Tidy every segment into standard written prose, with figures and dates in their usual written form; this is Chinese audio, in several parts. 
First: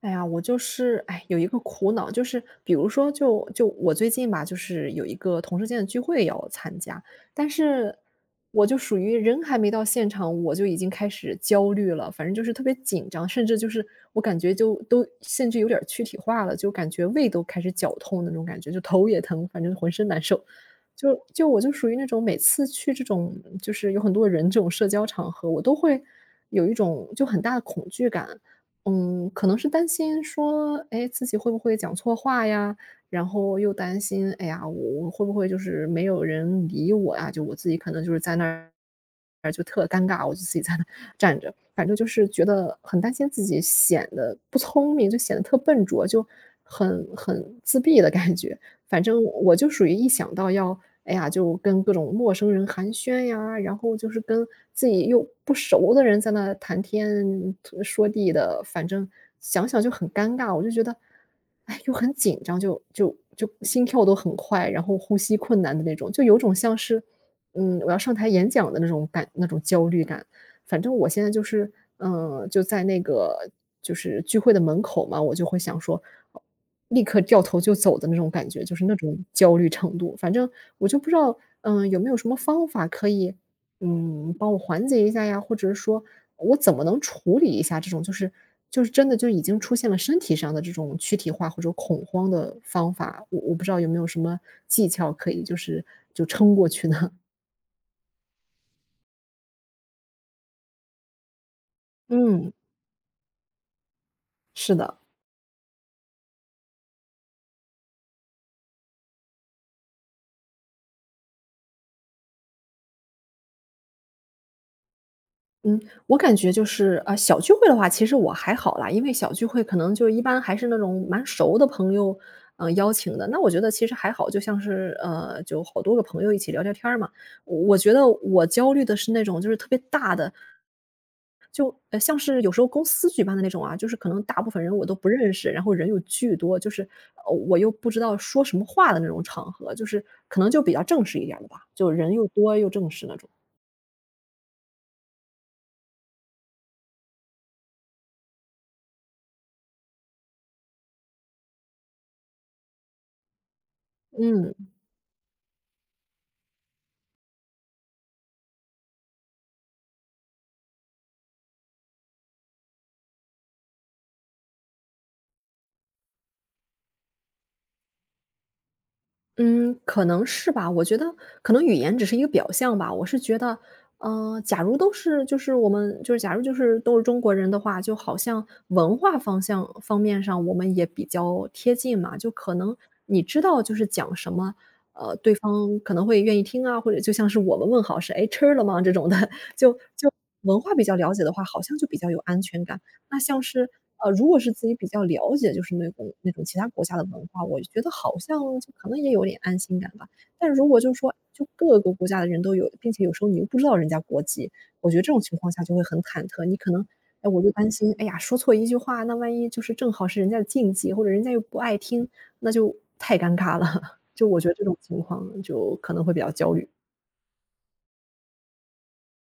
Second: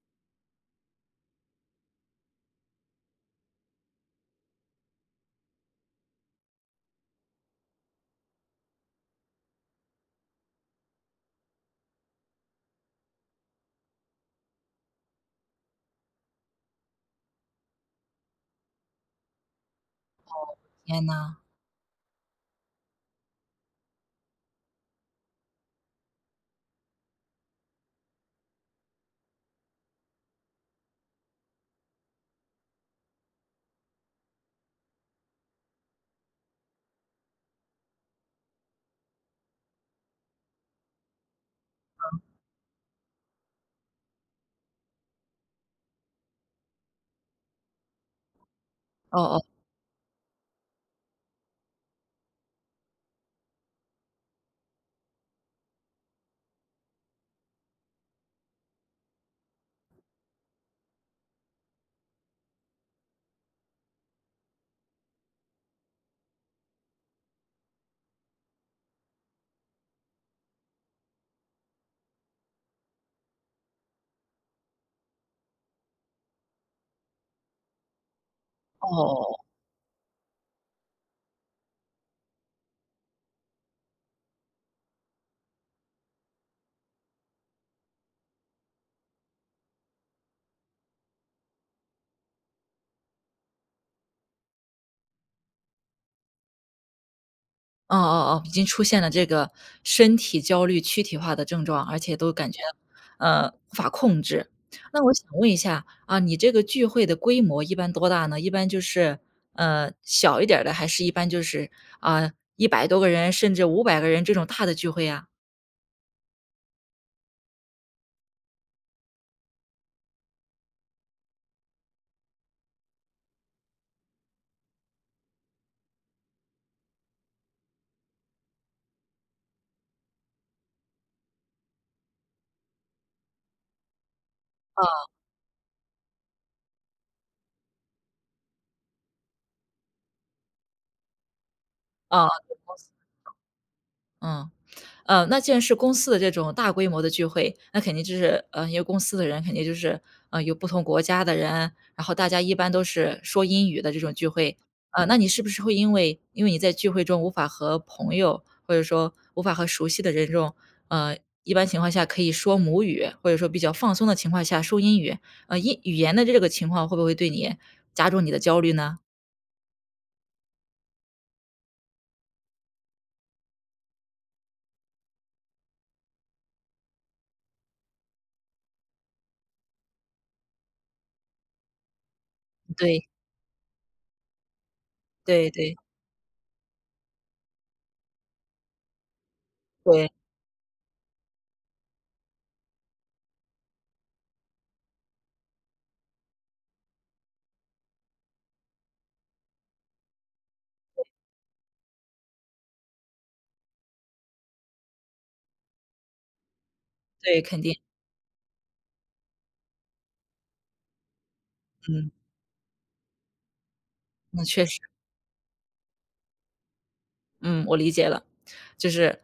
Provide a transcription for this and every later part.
哎呀，我就是哎，有一个苦恼，就是比如说就我最近吧，就是有一个同事间的聚会要参加，但是我就属于人还没到现场，我就已经开始焦虑了，反正就是特别紧张，甚至就是我感觉甚至有点儿躯体化了，就感觉胃都开始绞痛那种感觉，就头也疼，反正浑身难受。天呐，我就属于那种每次去这种就是有很多人这种社交场合，我都会有一种就很大的恐惧感，嗯，可能是担心说，哎，自己会不会讲错话呀？然后又担心，哎呀，我会不会就是没有人理我呀？就我自己可能就是在那儿就特尴尬，我就自己在那站着，反正就是觉得很担心自己显得不聪明，就显得特笨拙，就很自闭的感觉。反哦正哦我就属于一想到要，哎呀，就跟各种陌生人寒暄呀，然后就是跟自己又不熟的人在那谈天说地的，反正想想就很尴尬。我就觉得，哎，又很紧张，就就就心跳都很快，然后呼吸困难的那种，就有种像是，嗯，我要上台演讲的那种焦虑感。反正我现在就是，嗯，就在那个就是聚会的门口嘛，我就会想说，哦立刻掉头就走的那种感觉，就是那种哦，焦虑程度。反正我就不知道，嗯，有没有什么方法可以，嗯，帮我缓解一下呀？或者是说我怎么能处理一下这种，就是真的就已经出现了身体上的这种躯体化或者恐慌的方法，我不知道有没有什么技巧可以就是就撑过去呢？哦，已经出现了这个身体焦虑躯体化的症状，而 且都感嗯，觉，无法控制。是的。那我想问一下，啊，你这个聚会的规模一般多大呢？一般就是，小一点儿的，还是一般就是，啊100多个人，甚至500个人这种大的聚会呀？嗯，我感觉就是啊，小聚会的话，其实我还好啦，因为小聚会可能就一般还是那种蛮熟的朋友，邀请的。那我觉得其实还好，就像是，就好多个朋友一起聊聊天儿嘛。我觉得我焦虑的是那种就是特别大的，像是有时候公司举办的那种啊，就是可能大部分人我都不认识，然后人又巨多，就是我又不知道说什么话的那种场合，就是可能就比较正式一点儿的吧，就人又啊，多又正式那种。嗯。那既然是公司的这种大规模的聚会，那肯定就是，因为公司的人肯定就是，有不同国家的人，然后大家一般都是说英语的这种聚嗯。会。那你是不是会因为你在聚会中无法和朋友，或者说无法和熟悉的人这种，呃，一般情况下可以说母语，或者说比较放松的情况下说英语，英语言的这个情况会不会对你加重你的焦虑呢？嗯，可能是吧。我觉得可能语言只是一个表象吧。我是觉得，假如都是就是我们就是假如就是都是中国人的话，就好像文化方面上我们也比较贴近嘛。就可能对，你知道就是讲什么，对对对方可能会愿意听啊，或者就像是我们问好是"哎，吃了吗？"这种的，就对就文化比较了解的话，好像就比较有安全感。那像是，如果是自己比较了解，就是那种其他国家的文化，我觉得好像就可能也有点安心感吧。但如果就是说，就各个国家的人都有，并且有时候你又不知道人家国籍，我觉得这种情况下就会很忐忑。你可能，哎，对，我就肯担定，心，哎呀，说错一句话，那万一就是正好是人家的禁忌，或者人家又不爱听，嗯，那就太尴尬了。就我那觉得这确种实，情况就可能会比较焦虑。嗯，我理解了。就是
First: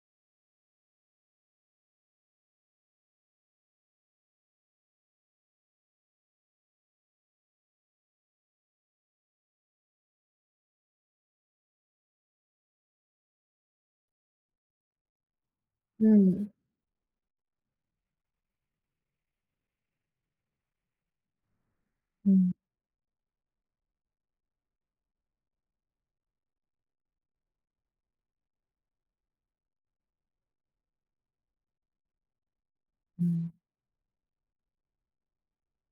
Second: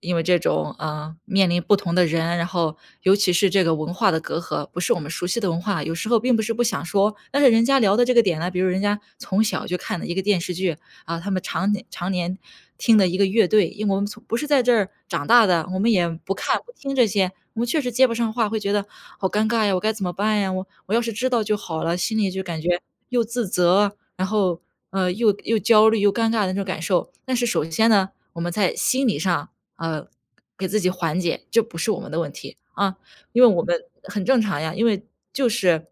因为这种，面临不同的人，然后尤其是这个文化的隔阂，不是我们熟悉的文化，有时候并不是不想说，但是人家聊的这个点呢，比如人家从小就看的一个电视剧，啊，他们常年听的一个乐队。因为我们从不是在这儿长大的，我们也不嗯，看不听这些，我们确实接不上话，会觉得好尴尬呀，我该怎么办呀？我要是知道就好了，心里就嗯，感觉又自责，然后，又焦虑又尴尬的那种感受。但是首先呢，我们在心理上，呃，给自己缓解，这不是我们的问题，啊，因为我们很正常呀，因为就是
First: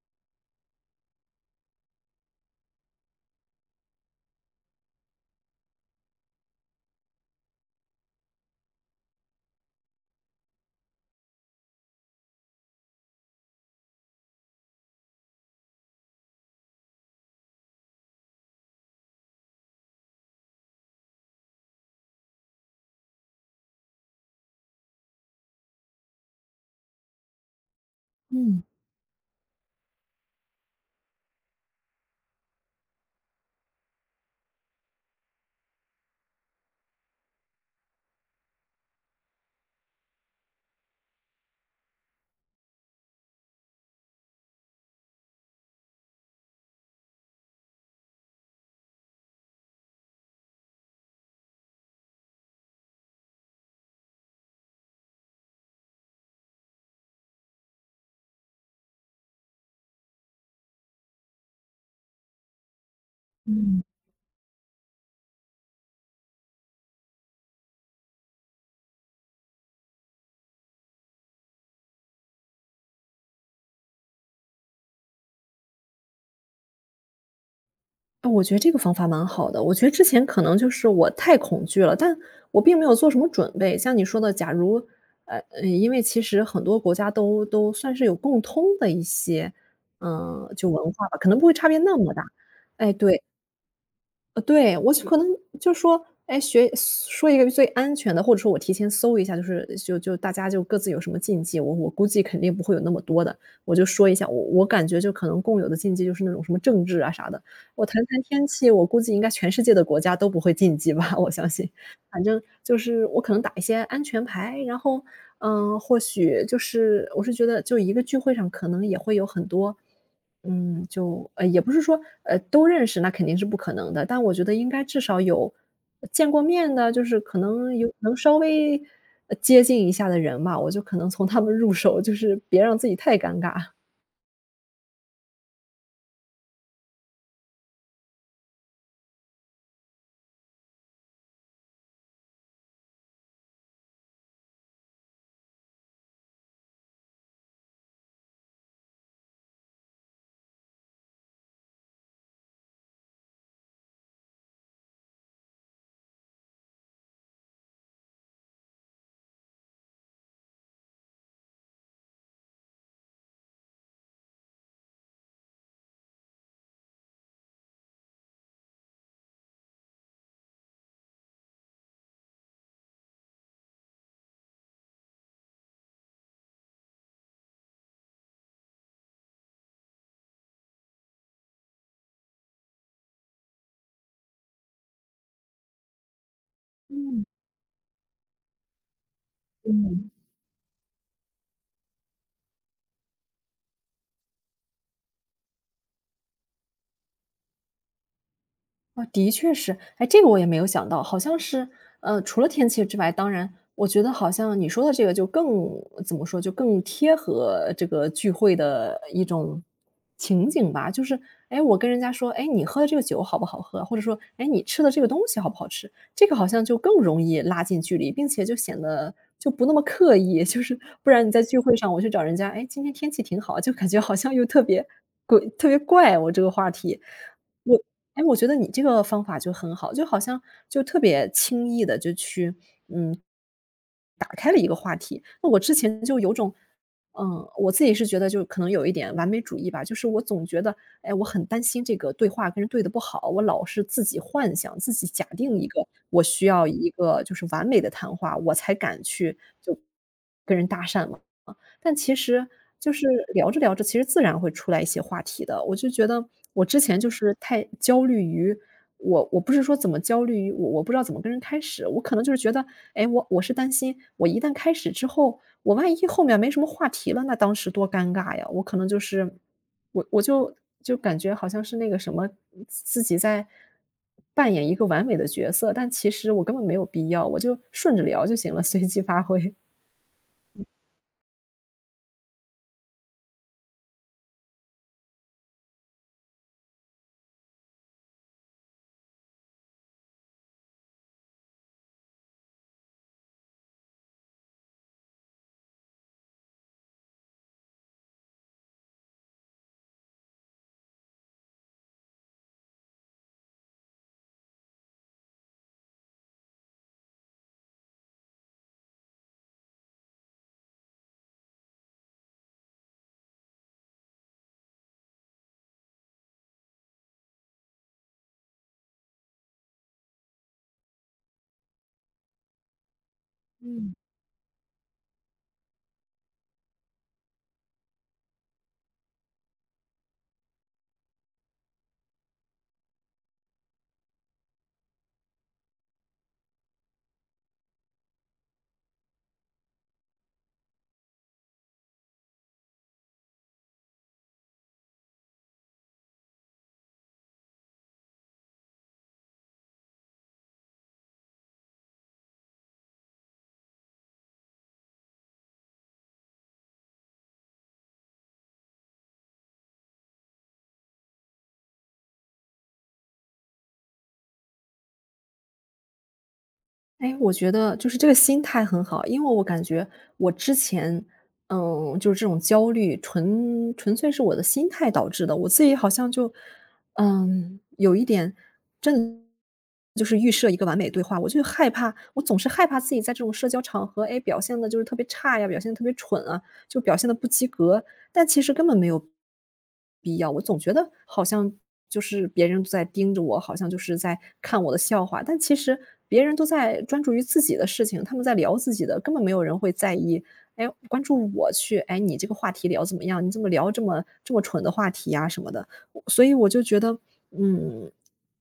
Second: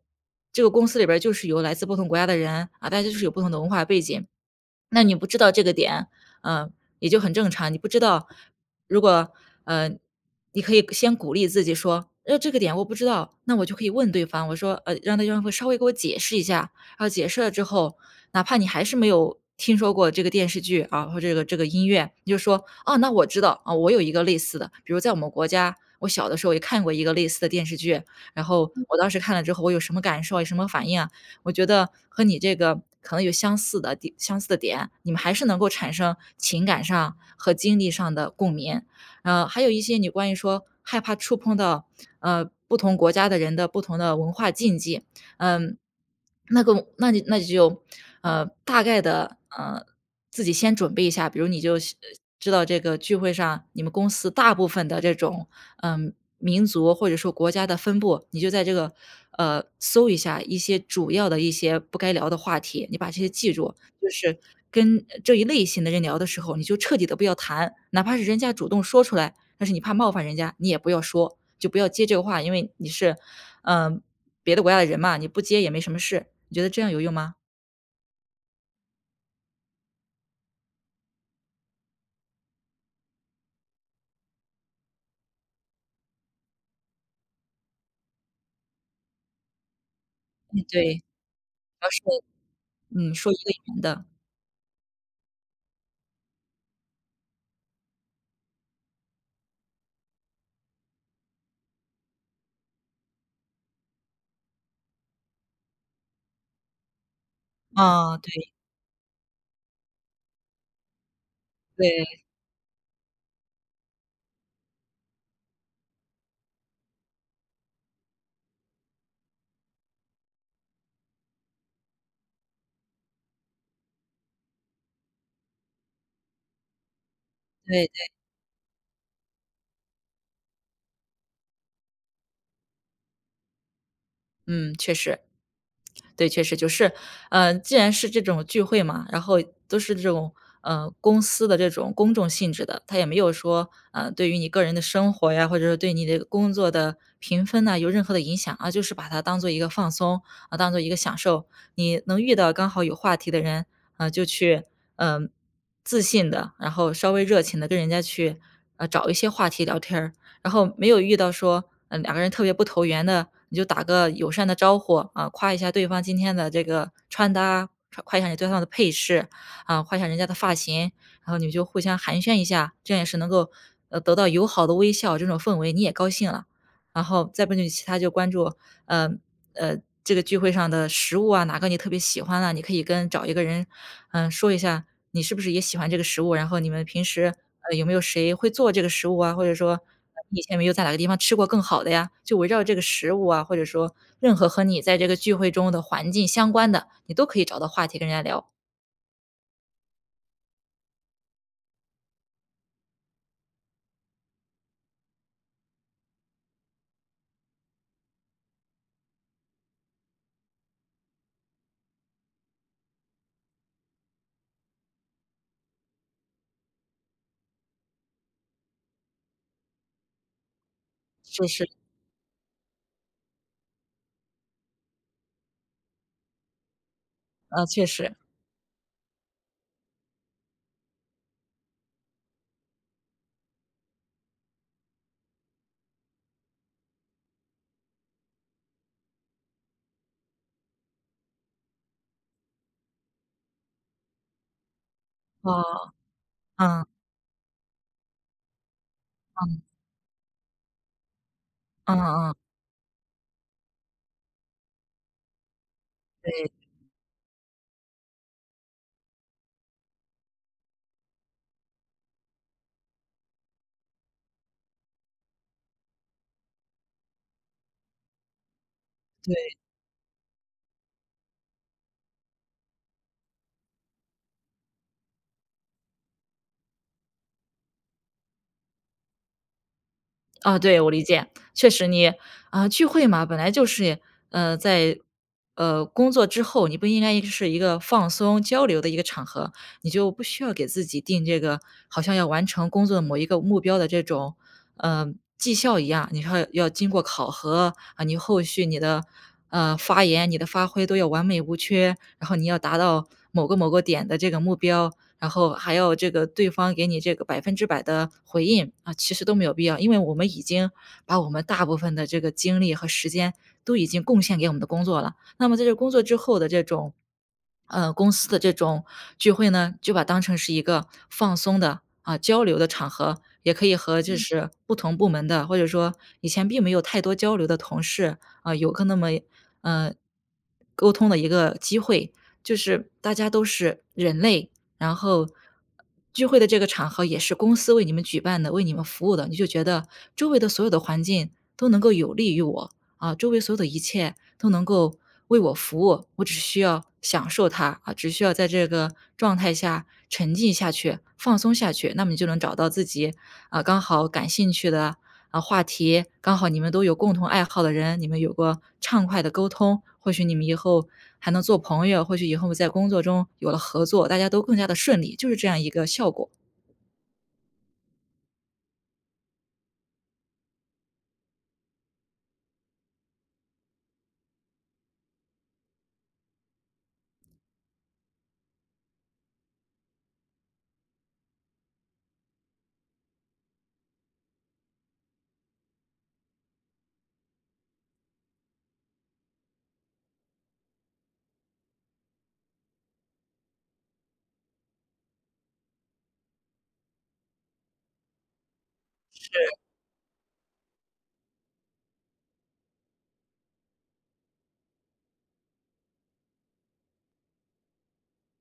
这个公司里边儿就是有来自不同国家的人，啊，大家就是有不同的文化背景。那你不知道这个点，嗯，也就很正常。你不知道，如果呃，你可以先鼓励自己说，这个点我不知道，那我就可以问对方，我说，让对方会稍微给我解释一下。然后解释了之后，哪怕你还是没有听说过这个电视剧啊，或者这个音乐，你就说，哦，那我知道啊，我有一个类似的，比如在我们国家。我小的时候也看过一个类似的电视剧，然嗯，后我当时看了之后，我有什么感受，有什么反应啊？我觉得和你这个可能有相似的点，你们还是能够产生情感上和经历上的共鸣。还有一些你关于说害怕触碰到，不同国家的人的不同的文化禁忌，嗯，那你就,大概的，自己先准备一下，比如你就知道这个聚会上，你们公司大部分的这种嗯，民族或者说国家的分布，你就在这个搜一下一些主要的一些不该聊的话题，你把这些记住。嗯。就是跟这一类型的人聊的时候，你就彻底的不要谈，哪怕是人家主动说出来，但是你怕冒犯人家，你也不要说，就不要接这个话，因为你是，嗯呃别的国家的人嘛，你不接也没什么事，你觉得这样有用吗？我觉得这个方法蛮好的。我觉得之前可能就是我太恐惧了，但我并没有做什么准备。像你说的，假如，因为其实很多国家都算是有共通的一些，嗯，嗯，就文对，化吧，可能不会差别要那是么大。哎，嗯，对，说一个语言的。呃，对，我就可能就说，哎，学说一个最安全的，或者说我提前搜一下，就是大家就各自有什么禁忌，我估计肯定不会有那么多的，我就说一下，我感觉就可能共有的禁忌就是那种什么政治啊啥的，我谈啊，谈天气，我估计应该全世界的国家都不会禁忌吧，我相信。对反正就是我可能打一些安全牌，然后，嗯、或许就是我是觉得就一个聚会上可能也会有很多嗯，也不是说，都认识，那肯定是不可能的，但我觉得应该至少有见过面的，就是可能对有对，能稍微，接近一下的人吧，我就可能从他们入手，就是别让自己太尴尬。嗯，确实。对，确实就是，既然是这种聚会嘛，然后都是这种，公司的这种公众性质的，他也没有说，对于你个人的生活呀，或者是对你的工作的评分呐，有任何的影响啊，就是把它当做一个放松，啊，当做一个享受。你能遇到刚好有话题的人，啊，就去，嗯、自信的，然后稍微热情的跟人家去，找一些话题聊天儿，然后没有遇到说，嗯，两个人特别不投缘的，你就打个友善的招呼，啊，夸一下对方今天的这个穿搭，夸一下你对方的配饰，啊，夸一下人家的发型，然后你们就互相寒暄一下，这样也是能够，得到友好的微笑，这种氛围你也高兴了。然后再不就其他就关注呃呃，这个聚会上的食物啊，哪个你特别喜欢啊，你可以跟找一个人，嗯，说一下你是不是也喜欢这个食物，然后你们平时，有没有谁会做这个食物啊，或者说，嗯。你以前有没有在哪个地方吃过更好的呀？就围绕这个食物啊，或者说任何和你在这个聚会中的环境相关的，你都可以找到话题跟人家聊。啊，的确是，哎，这个我也没有想到，好像是，除了天气之外，当然，我觉得好像你说的这个就更怎么说，就更贴合这个聚会的一种情景吧。就是，哎，我跟人家说，哎，你喝的这个酒好不好喝，或者说，哎，你吃的这个东西好不好吃，这个好像就更容易拉近距离，并且就显得就不那么刻意。就是不然你在就聚是，会上，我去找人家，哎，今天天气挺好，就感觉好像又特别鬼，特别怪我这个话题，我确实，哎，我觉得你这个方法就很好，就好像就特别轻易的就去话题。那我之前就有种嗯，我自己是觉得就可能有一点完美主义吧，就是我总觉得，哎，我很担心这个对话跟人对的不好，我老是自己幻想、自己假定哦，一个嗯，就是完美的谈话，我才敢去嗯，就但嗯其嗯，实就是聊着聊着，其实自然会出来一些话题的。我就觉得对对。我之前就是太焦虑于我我不是说怎么焦虑于我不知道怎么跟人开始，我可能就是觉得，哎，我是担心我一旦开始之后，我万一后面没什么话题了，那当时多尴尬呀！我可能就是我我就就感觉好像是那个什么自己在扮演一个完美的角色，但其实我根本没有必要，我就顺着聊就行了，随机发挥。啊，对，我理解。确实你，啊，聚会嘛，本来就是，在，工作之后，你不应该是一个放松交流的一个场合，你就不需要给自己定这个好像要完成工作的某一个目标的这种，呃，绩效一样，你说要经过考核，啊，你后续你的，发言、你的发挥都要完美无缺，然后你要达到某个点的这个目标，然后还要这个对方给你这个100%的回应，啊，其实都没有必要。因为我们已经把我们大部分的这个精力和时间都已经贡献给我们的工作了，那么在这工作之后的这种，公司的这种聚会呢，就把当成是一个放松的，啊，交流的场合，也可以和就嗯是不同部门的，或者说以前并没有太多交流的同事，啊，有个那么，呃，沟通的一个机会。就是大家都是人类，然后聚会的这个场合也是公司为你们举办的，为你们服务的，你就觉得周围的所有的环境都能够有利于我啊，周围所有的一切都能够为我服务，我只需要享受它啊，只需要在这个状态下沉浸下去、放松下去，那么你就能找到自己啊刚好感兴趣的啊话题，刚好你们都有共同爱好的人，你们有过畅快的沟通，或许你们以后还能做朋友，或许以后在工作中有了合作，大家都更加的顺利，就是这样一个效果。哎，我觉得就是这个心态很好，因为我感觉我之前，嗯，就是这种焦虑，纯粹是我的心态导致的。我自己好像就，嗯，有一点真的就是预设一个完美对话，我就害怕，我总是害怕自己在这种社交场合，哎，表现的就是特别差呀，表现得特别蠢啊，就表现的不及格。但其实根本没有必要。我总觉得好像就是别人都在盯着我，好像就是在看我的笑话，但其实别人都在专注于自己的事情，他们在聊自己的，根本没有人会在意，哎，关注我去，哎，你这个话题聊怎么样？你怎么聊这么蠢的话题呀什么的？所以我就觉得，嗯，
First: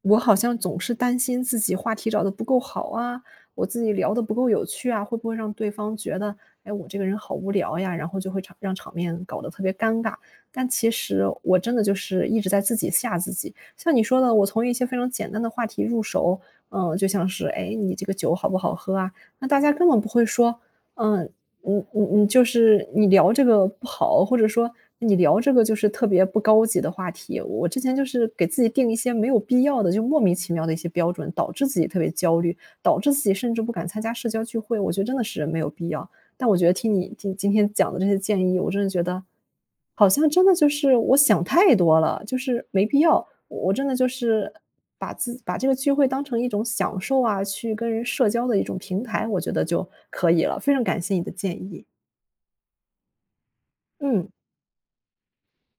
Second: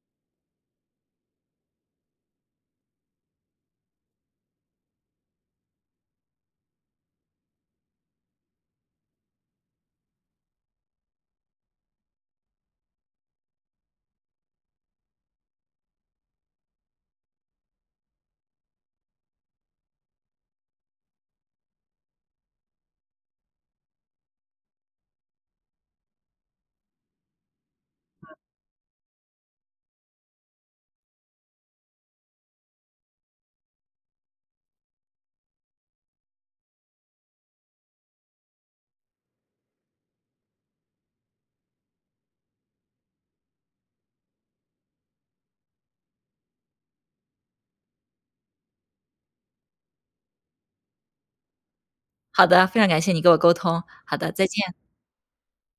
我好像总是担心自己话题找的不够好啊，我自己聊的不够有趣啊，会不会让对方觉得，哎，我这个人好无聊呀，然后就会场让场面搞得特别尴尬。但其实我真的就是一直在自己吓自己。像你说的，我从一些非常简单的话题入手，嗯，就像是哎，你这个酒好不好喝啊？那大家根本不会说，嗯，你就是你聊这个不好，或者说你聊这个就是特别不高级的话题。我之前就是给自己定一些没有必要的，就莫名其妙的一些标准，导致自己特别焦虑，导致自己甚至不敢参加社交聚会。我觉得真的是没有必要。但我觉得听你今天讲的这些建议，我真的觉得，好像真的就是我想太多了，就是没必要。我我真的就是把这个聚会当成一种享受啊，去跟人社交的一种平台，我觉得就可以了。非常感谢你的建议，好的，非常感谢你给我沟通，好嗯。的，再见。